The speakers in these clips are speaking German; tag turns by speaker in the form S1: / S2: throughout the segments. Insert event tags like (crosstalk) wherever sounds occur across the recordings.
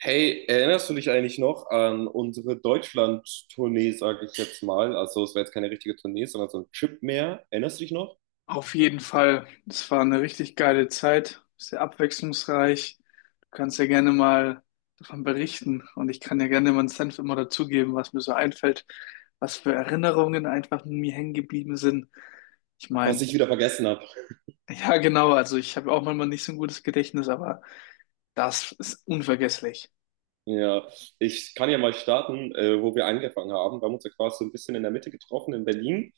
S1: Hey, erinnerst du dich eigentlich noch an unsere Deutschland-Tournee, sage ich jetzt mal? Also es war jetzt keine richtige Tournee, sondern so ein Trip mehr. Erinnerst du dich noch?
S2: Auf jeden Fall. Es war eine richtig geile Zeit, sehr abwechslungsreich. Du kannst ja gerne mal davon berichten und ich kann ja gerne meinen Senf immer dazugeben, was mir so einfällt, was für Erinnerungen einfach in mir hängen geblieben sind. Ich
S1: Was
S2: meine,
S1: ich wieder vergessen.
S2: ja genau, also ich habe auch manchmal nicht so ein gutes Gedächtnis, aber das ist unvergesslich.
S1: Ja, ich kann ja mal starten, wo wir angefangen haben. Wir haben uns ja quasi so ein bisschen in der Mitte getroffen in Berlin,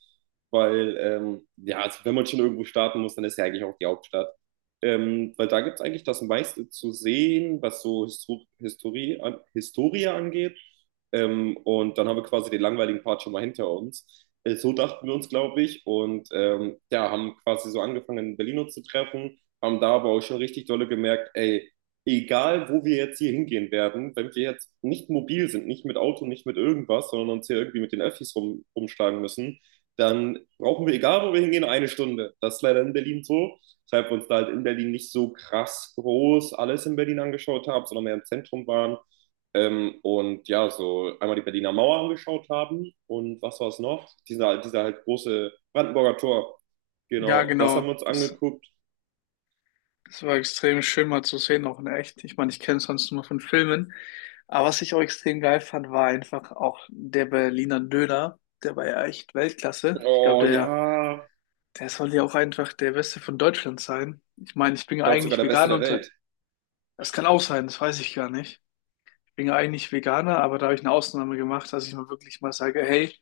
S1: weil, ja, also wenn man schon irgendwo starten muss, dann ist ja eigentlich auch die Hauptstadt. Weil da gibt es eigentlich das meiste zu sehen, was so an Historie angeht. Und dann haben wir quasi den langweiligen Part schon mal hinter uns. So dachten wir uns, glaube ich. Und ja, haben quasi so angefangen, in Berlin uns zu treffen, haben da aber auch schon richtig dolle gemerkt, ey, egal wo wir jetzt hier hingehen werden, wenn wir jetzt nicht mobil sind, nicht mit Auto, nicht mit irgendwas, sondern uns hier irgendwie mit den Öffis rumschlagen müssen, dann brauchen wir, egal wo wir hingehen, eine Stunde. Das ist leider in Berlin so, weshalb wir uns da halt in Berlin nicht so krass groß alles in Berlin angeschaut haben, sondern mehr im Zentrum waren. Und ja, so einmal die Berliner Mauer angeschaut haben und was war es noch? Dieser halt große Brandenburger Tor.
S2: Ja
S1: Genau, das haben
S2: genau,
S1: wir uns
S2: das
S1: angeguckt.
S2: Das war extrem schön mal zu sehen, auch in echt. Ich meine, ich kenne es sonst nur von Filmen. Aber was ich auch extrem geil fand, war einfach auch der Berliner Döner. Der war ja echt Weltklasse. Ich glaube,
S1: Oh
S2: der,
S1: ja,
S2: der soll ja auch einfach der Beste von Deutschland sein. Ich meine, ich bin
S1: ich
S2: ja
S1: glaube sogar
S2: eigentlich
S1: der beste
S2: Veganer
S1: der
S2: und
S1: Welt.
S2: das kann auch sein, das weiß ich gar nicht. Ich bin ja eigentlich Veganer, aber da habe ich eine Ausnahme gemacht, dass ich mal wirklich mal sage, hey,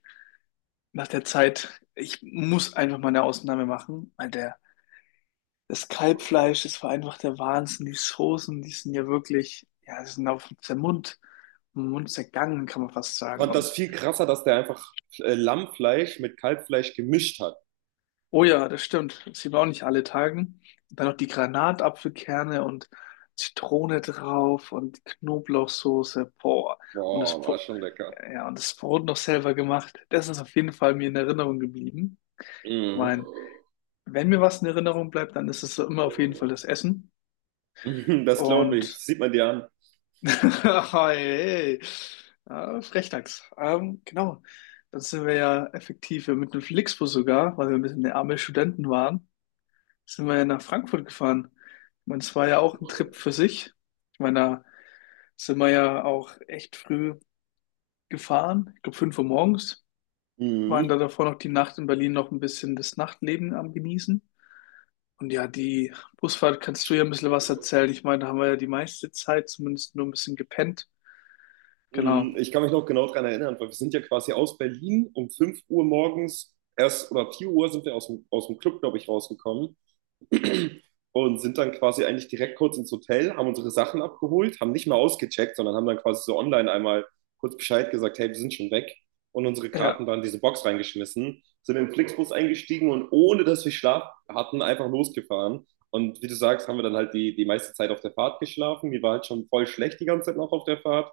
S2: nach der Zeit, ich muss einfach mal eine Ausnahme machen, weil der das Kalbfleisch, das war einfach der Wahnsinn. Die Soßen, die sind ja wirklich, ja, die sind auf den Mund zergangen, kann man fast sagen.
S1: Fand das
S2: Und
S1: viel krasser, dass der einfach Lammfleisch mit Kalbfleisch gemischt hat.
S2: oh ja, das stimmt. Das sieht man auch nicht alle Tagen. Und dann noch die Granatapfelkerne und Zitrone drauf und Knoblauchsoße. Boah. Und das,
S1: Boah, war
S2: Bro-
S1: schon lecker.
S2: ja, und das Brot noch selber gemacht. Das ist auf jeden Fall mir in Erinnerung geblieben. Ich
S1: Mhm.
S2: meine, wenn mir was in Erinnerung bleibt, dann ist es so immer auf jeden Fall das Essen.
S1: (laughs) Das glaube ich.
S2: Und
S1: Sieht man dir an.
S2: (laughs) hey, Frechdachs. Genau, dann sind wir ja effektiv ja mit dem Flixbus sogar, weil wir ein bisschen der arme Studenten waren, sind wir ja nach Frankfurt gefahren. Ich meine, es war ja auch ein Trip für sich. Ich meine, da sind wir ja auch echt früh gefahren. Ich glaube, 5 Uhr morgens waren da
S1: Mhm.
S2: davor noch die Nacht in Berlin noch ein bisschen das Nachtleben am Genießen. Und ja, die Busfahrt kannst du ja ein bisschen was erzählen. Ich meine, da haben wir ja die meiste Zeit zumindest nur ein bisschen gepennt. Genau.
S1: Mhm. Ich kann mich noch genau daran erinnern, weil wir sind ja quasi aus Berlin um 5 Uhr morgens, erst oder 4 Uhr sind wir aus dem, Club, glaube ich, rausgekommen. Und sind dann quasi eigentlich direkt kurz ins Hotel, haben unsere Sachen abgeholt, haben nicht mal ausgecheckt, sondern haben dann quasi so online einmal kurz Bescheid gesagt, hey, wir sind schon weg und unsere
S2: Ja.
S1: Karten dann in diese Box reingeschmissen, sind in den Flixbus eingestiegen und ohne dass wir Schlaf hatten, einfach losgefahren. Und wie du sagst, haben wir dann halt die meiste Zeit auf der Fahrt geschlafen. Mir war halt schon voll schlecht die ganze Zeit noch auf der Fahrt,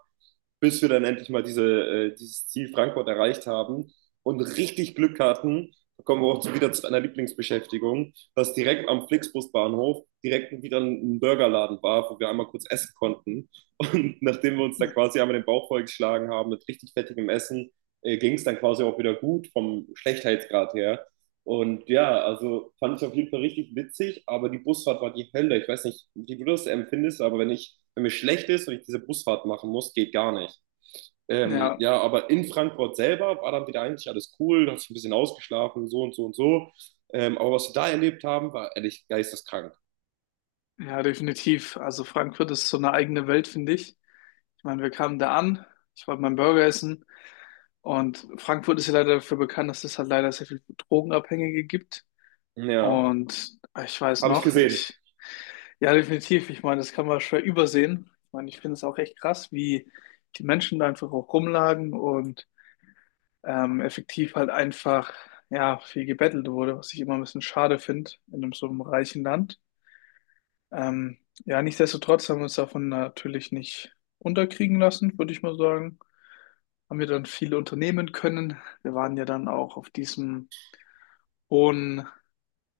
S1: bis wir dann endlich mal dieses Ziel Frankfurt erreicht haben und richtig Glück hatten. Da kommen wir auch zu, wieder zu einer Lieblingsbeschäftigung, dass direkt am Flixbusbahnhof direkt wieder ein Burgerladen war, wo wir einmal kurz essen konnten. Und (laughs) nachdem wir uns da
S2: Ne.
S1: quasi einmal den Bauch vollgeschlagen haben mit richtig fettigem Essen, ging es dann quasi auch wieder gut vom Schlechtheitsgrad her. Und ja, also fand ich auf jeden Fall richtig witzig, aber die Busfahrt war die Hölle. Ich weiß nicht, wie du das empfindest, aber wenn mir schlecht ist und ich diese Busfahrt machen muss, geht gar nicht.
S2: Ja,
S1: Ja, aber in Frankfurt selber war dann wieder eigentlich alles cool, da hast du ein bisschen ausgeschlafen, so und so und so. Aber was wir da erlebt haben, war ehrlich geisteskrank.
S2: ja, definitiv. Also Frankfurt ist so eine eigene Welt, finde ich. Ich meine, wir kamen da an, ich wollte meinen Burger essen und Frankfurt ist ja leider dafür bekannt, dass es halt leider sehr viel Drogenabhängige gibt.
S1: Ja,
S2: Und ich weiß
S1: habe ich
S2: noch,
S1: gesehen.
S2: ja, definitiv. Ich meine, das kann man schwer übersehen. Ich meine, ich finde es auch echt krass, wie die Menschen da einfach auch rumlagen und effektiv halt einfach, ja, viel gebettelt wurde, was ich immer ein bisschen schade finde in einem so einem reichen Land. Ähm, ja, nichtsdestotrotz haben wir uns davon natürlich nicht unterkriegen lassen, würde ich mal sagen. Haben wir dann viele unternehmen können. Wir waren ja dann auch auf diesem hohen,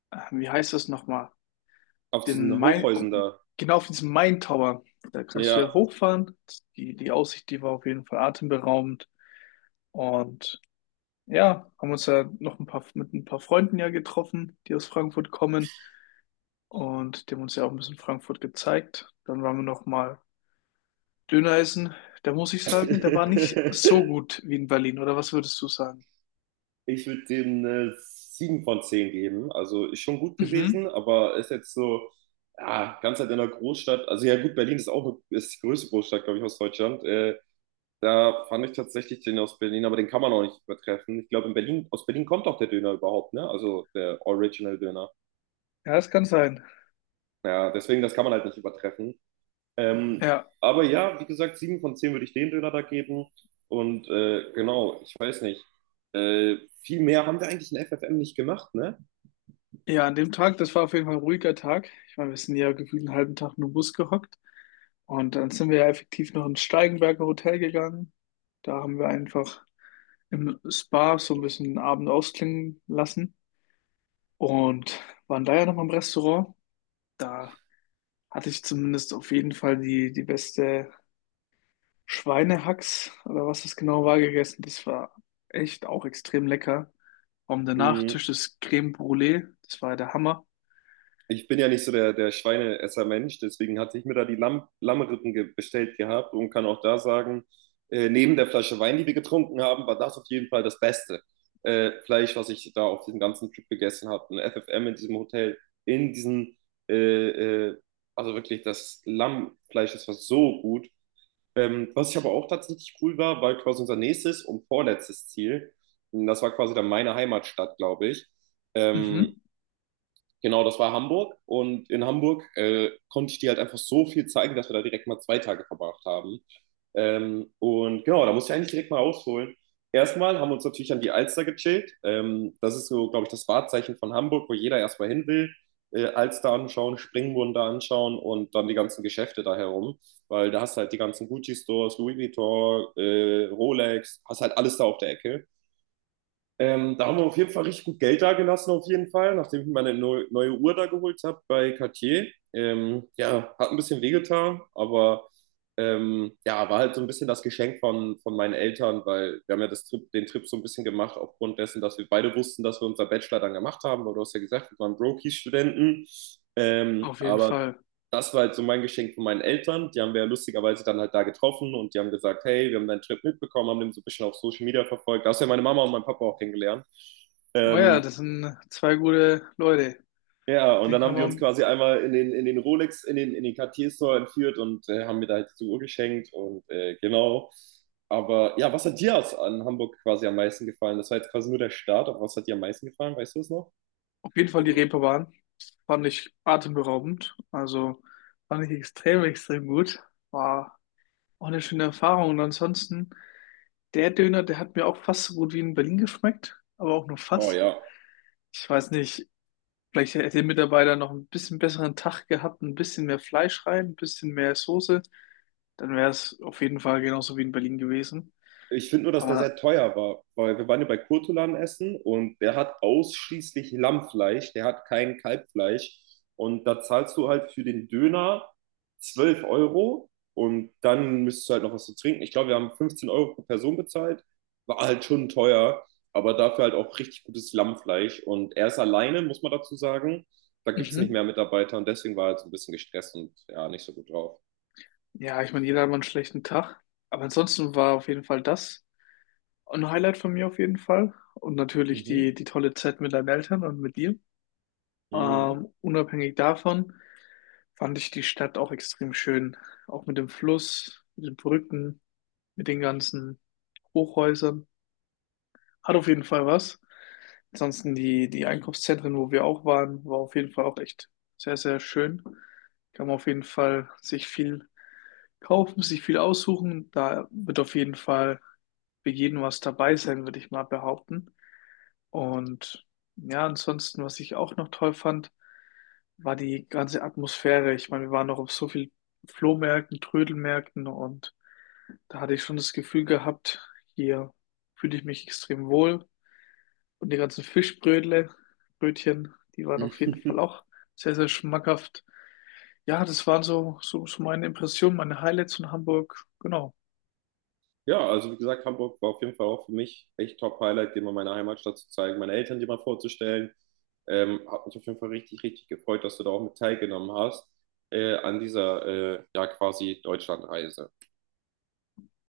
S2: wie heißt das nochmal?
S1: Auf
S2: Den
S1: diesen
S2: Main,
S1: Hochhäusern
S2: um,
S1: da.
S2: genau auf diesem Main Tower. Da kannst du
S1: Ja.
S2: ja hochfahren. Die Aussicht, die war auf jeden Fall atemberaubend. Und ja, haben uns ja noch ein paar mit ein paar Freunden ja getroffen, die aus Frankfurt kommen. Und die haben uns ja auch ein bisschen Frankfurt gezeigt. Dann waren wir noch mal Dönereisen, da muss ich sagen, der war nicht so
S1: (laughs)
S2: gut wie in Berlin, oder was würdest du sagen?
S1: Ich würde dem 7 von 10 geben. Also ist schon gut gewesen,
S2: Mhm.
S1: aber ist jetzt so, ja, ganz halt in der Großstadt. Also ja gut, Berlin ist auch ist die größte Großstadt, glaube ich, aus Deutschland. Da fand ich tatsächlich den aus Berlin, aber den kann man auch nicht übertreffen. Ich glaube, in Berlin, aus Berlin kommt auch der Döner überhaupt, ne? Also der Original-Döner.
S2: Ja, das kann sein.
S1: Ja, deswegen, das kann man halt nicht übertreffen. Ähm,
S2: Ja.
S1: aber ja, wie gesagt, 7 von 10 würde ich den Döner da geben. Und genau, ich weiß nicht. Äh, viel mehr haben wir eigentlich in FFM nicht gemacht, ne?
S2: Ja, an dem Tag, das war auf jeden Fall ein ruhiger Tag. Ich meine, wir sind ja gefühlt einen halben Tag nur im Bus gehockt. Und dann sind wir ja effektiv noch ins Steigenberger Hotel gegangen. Da haben wir einfach im Spa so ein bisschen den Abend ausklingen lassen und waren da ja noch mal im Restaurant. Da hatte ich zumindest auf jeden Fall die beste Schweinehacks oder was es genau war gegessen. Das war echt auch extrem lecker. Und der
S1: Mm,
S2: Nachtisch, das Crème Brûlée, das war der Hammer.
S1: ich bin ja nicht so der Schweineesser-Mensch, deswegen hatte ich mir da die Lammrippen bestellt gehabt und kann auch da sagen, neben der Flasche Wein, die wir getrunken haben, war das auf jeden Fall das beste Fleisch, was ich da auf diesem ganzen Trip gegessen habe. Ein FFM in diesem Hotel, in diesem, äh, äh, also wirklich das Lammfleisch, das war so gut. Was ich aber auch tatsächlich cool war, war quasi unser nächstes und vorletztes Ziel. Und das war quasi dann meine Heimatstadt, glaube ich.
S2: Mhm,
S1: Ähm, Genau, das war Hamburg. Und in Hamburg konnte ich dir halt einfach so viel zeigen, dass wir da direkt mal 2 Tage verbracht haben. Und genau, da muss ich eigentlich direkt mal ausholen. Erstmal haben wir uns natürlich an die Alster gechillt. Das ist so, glaube ich, das Wahrzeichen von Hamburg, wo jeder erstmal hin will. Alster anschauen, Springbrunnen da anschauen und dann die ganzen Geschäfte da herum. Weil da hast du halt die ganzen Gucci-Stores, Louis Vuitton, Rolex, hast halt alles da auf der Ecke. Da haben wir auf jeden Fall richtig gut Geld dagelassen, auf jeden Fall, nachdem ich mir meine neue Uhr da geholt habe bei Cartier. Ja, hat ein bisschen wehgetan, aber ja, war halt so ein bisschen das Geschenk von meinen Eltern, weil wir haben ja den Trip so ein bisschen gemacht, aufgrund dessen, dass wir beide wussten, dass wir unser Bachelor dann gemacht haben, weil du hast ja gesagt, wir waren Brokies-Studenten.
S2: auf jeden
S1: Aber
S2: Fall.
S1: das war halt so mein Geschenk von meinen Eltern. Die haben wir ja lustigerweise dann halt da getroffen und die haben gesagt, hey, wir haben deinen Trip mitbekommen, haben den so ein bisschen auf Social Media verfolgt. Da hast du ja meine Mama und meinen Papa auch kennengelernt.
S2: Naja,
S1: Ähm,
S2: das sind zwei gute Leute.
S1: ja, und
S2: Den
S1: dann
S2: kann
S1: haben die uns
S2: man
S1: quasi einmal in den, Cartier-Store entführt und haben mir da halt die Uhr geschenkt und genau. Aber ja, was hat dir an Hamburg quasi am meisten gefallen? Das war jetzt quasi nur der Start, aber was hat dir am meisten gefallen? Weißt du es noch?
S2: auf jeden Fall die Reeperbahn. Fand ich atemberaubend. Also fand ich extrem, extrem gut. War auch eine schöne Erfahrung. Und ansonsten, der Döner, der hat mir auch fast so gut wie in Berlin geschmeckt, aber auch nur
S1: Oh
S2: fast.
S1: ja.
S2: Ich weiß nicht, vielleicht hätte der Mitarbeiter noch ein bisschen besseren Tag gehabt, ein bisschen mehr Fleisch rein, ein bisschen mehr Soße. Dann wäre es auf jeden Fall genauso wie in Berlin gewesen.
S1: Ich finde nur, dass der sehr
S2: Aber
S1: teuer war, weil wir waren ja bei Kurtulan essen und der hat ausschließlich Lammfleisch, der hat kein Kalbfleisch. Und da zahlst du halt für den Döner 12 Euro und dann müsstest du halt noch was zu trinken. Ich glaube, wir haben 15 Euro pro Person bezahlt. War halt schon teuer, aber dafür halt auch richtig gutes Lammfleisch. Und er ist alleine, muss man dazu sagen. Da gibt es nicht
S2: mhm.
S1: mehr Mitarbeiter und deswegen war er halt so ein bisschen gestresst und ja, nicht so gut drauf.
S2: Ja, ich meine, jeder hat mal einen schlechten Tag. Aber ansonsten war auf jeden Fall das ein Highlight von mir auf jeden Fall. Und natürlich
S1: Mhm.
S2: die tolle Zeit mit deinen Eltern und mit dir.
S1: Mhm.
S2: Unabhängig davon fand ich die Stadt auch extrem schön. Auch mit dem Fluss, mit den Brücken, mit den ganzen Hochhäusern. Hat auf jeden Fall was. Ansonsten die Einkaufszentren, wo wir auch waren, war auf jeden Fall auch echt sehr, sehr schön. Kann man auf jeden Fall sich viel kaufen, sich viel aussuchen. Da wird auf jeden Fall für jeden was dabei sein, würde ich mal behaupten. Und ja, ansonsten, was ich auch noch toll fand, war die ganze Atmosphäre. Ich meine, wir waren noch auf so vielen Flohmärkten, Trödelmärkten und da hatte ich schon das Gefühl gehabt, hier fühle ich mich extrem wohl. Und die ganzen Fischbrötle, Brötchen, die waren auf jeden Fall
S1: (laughs)
S2: auch sehr, sehr schmackhaft. Ja, das waren so meine Impressionen, meine Highlights von Hamburg. Genau.
S1: Ja, also wie gesagt, Hamburg war auf jeden Fall auch für mich echt Top-Highlight, dir mal meine Heimatstadt zu zeigen, meine Eltern dir mal vorzustellen. Hat mich auf jeden Fall richtig, richtig gefreut, dass du da auch mit teilgenommen hast an dieser ja quasi Deutschlandreise.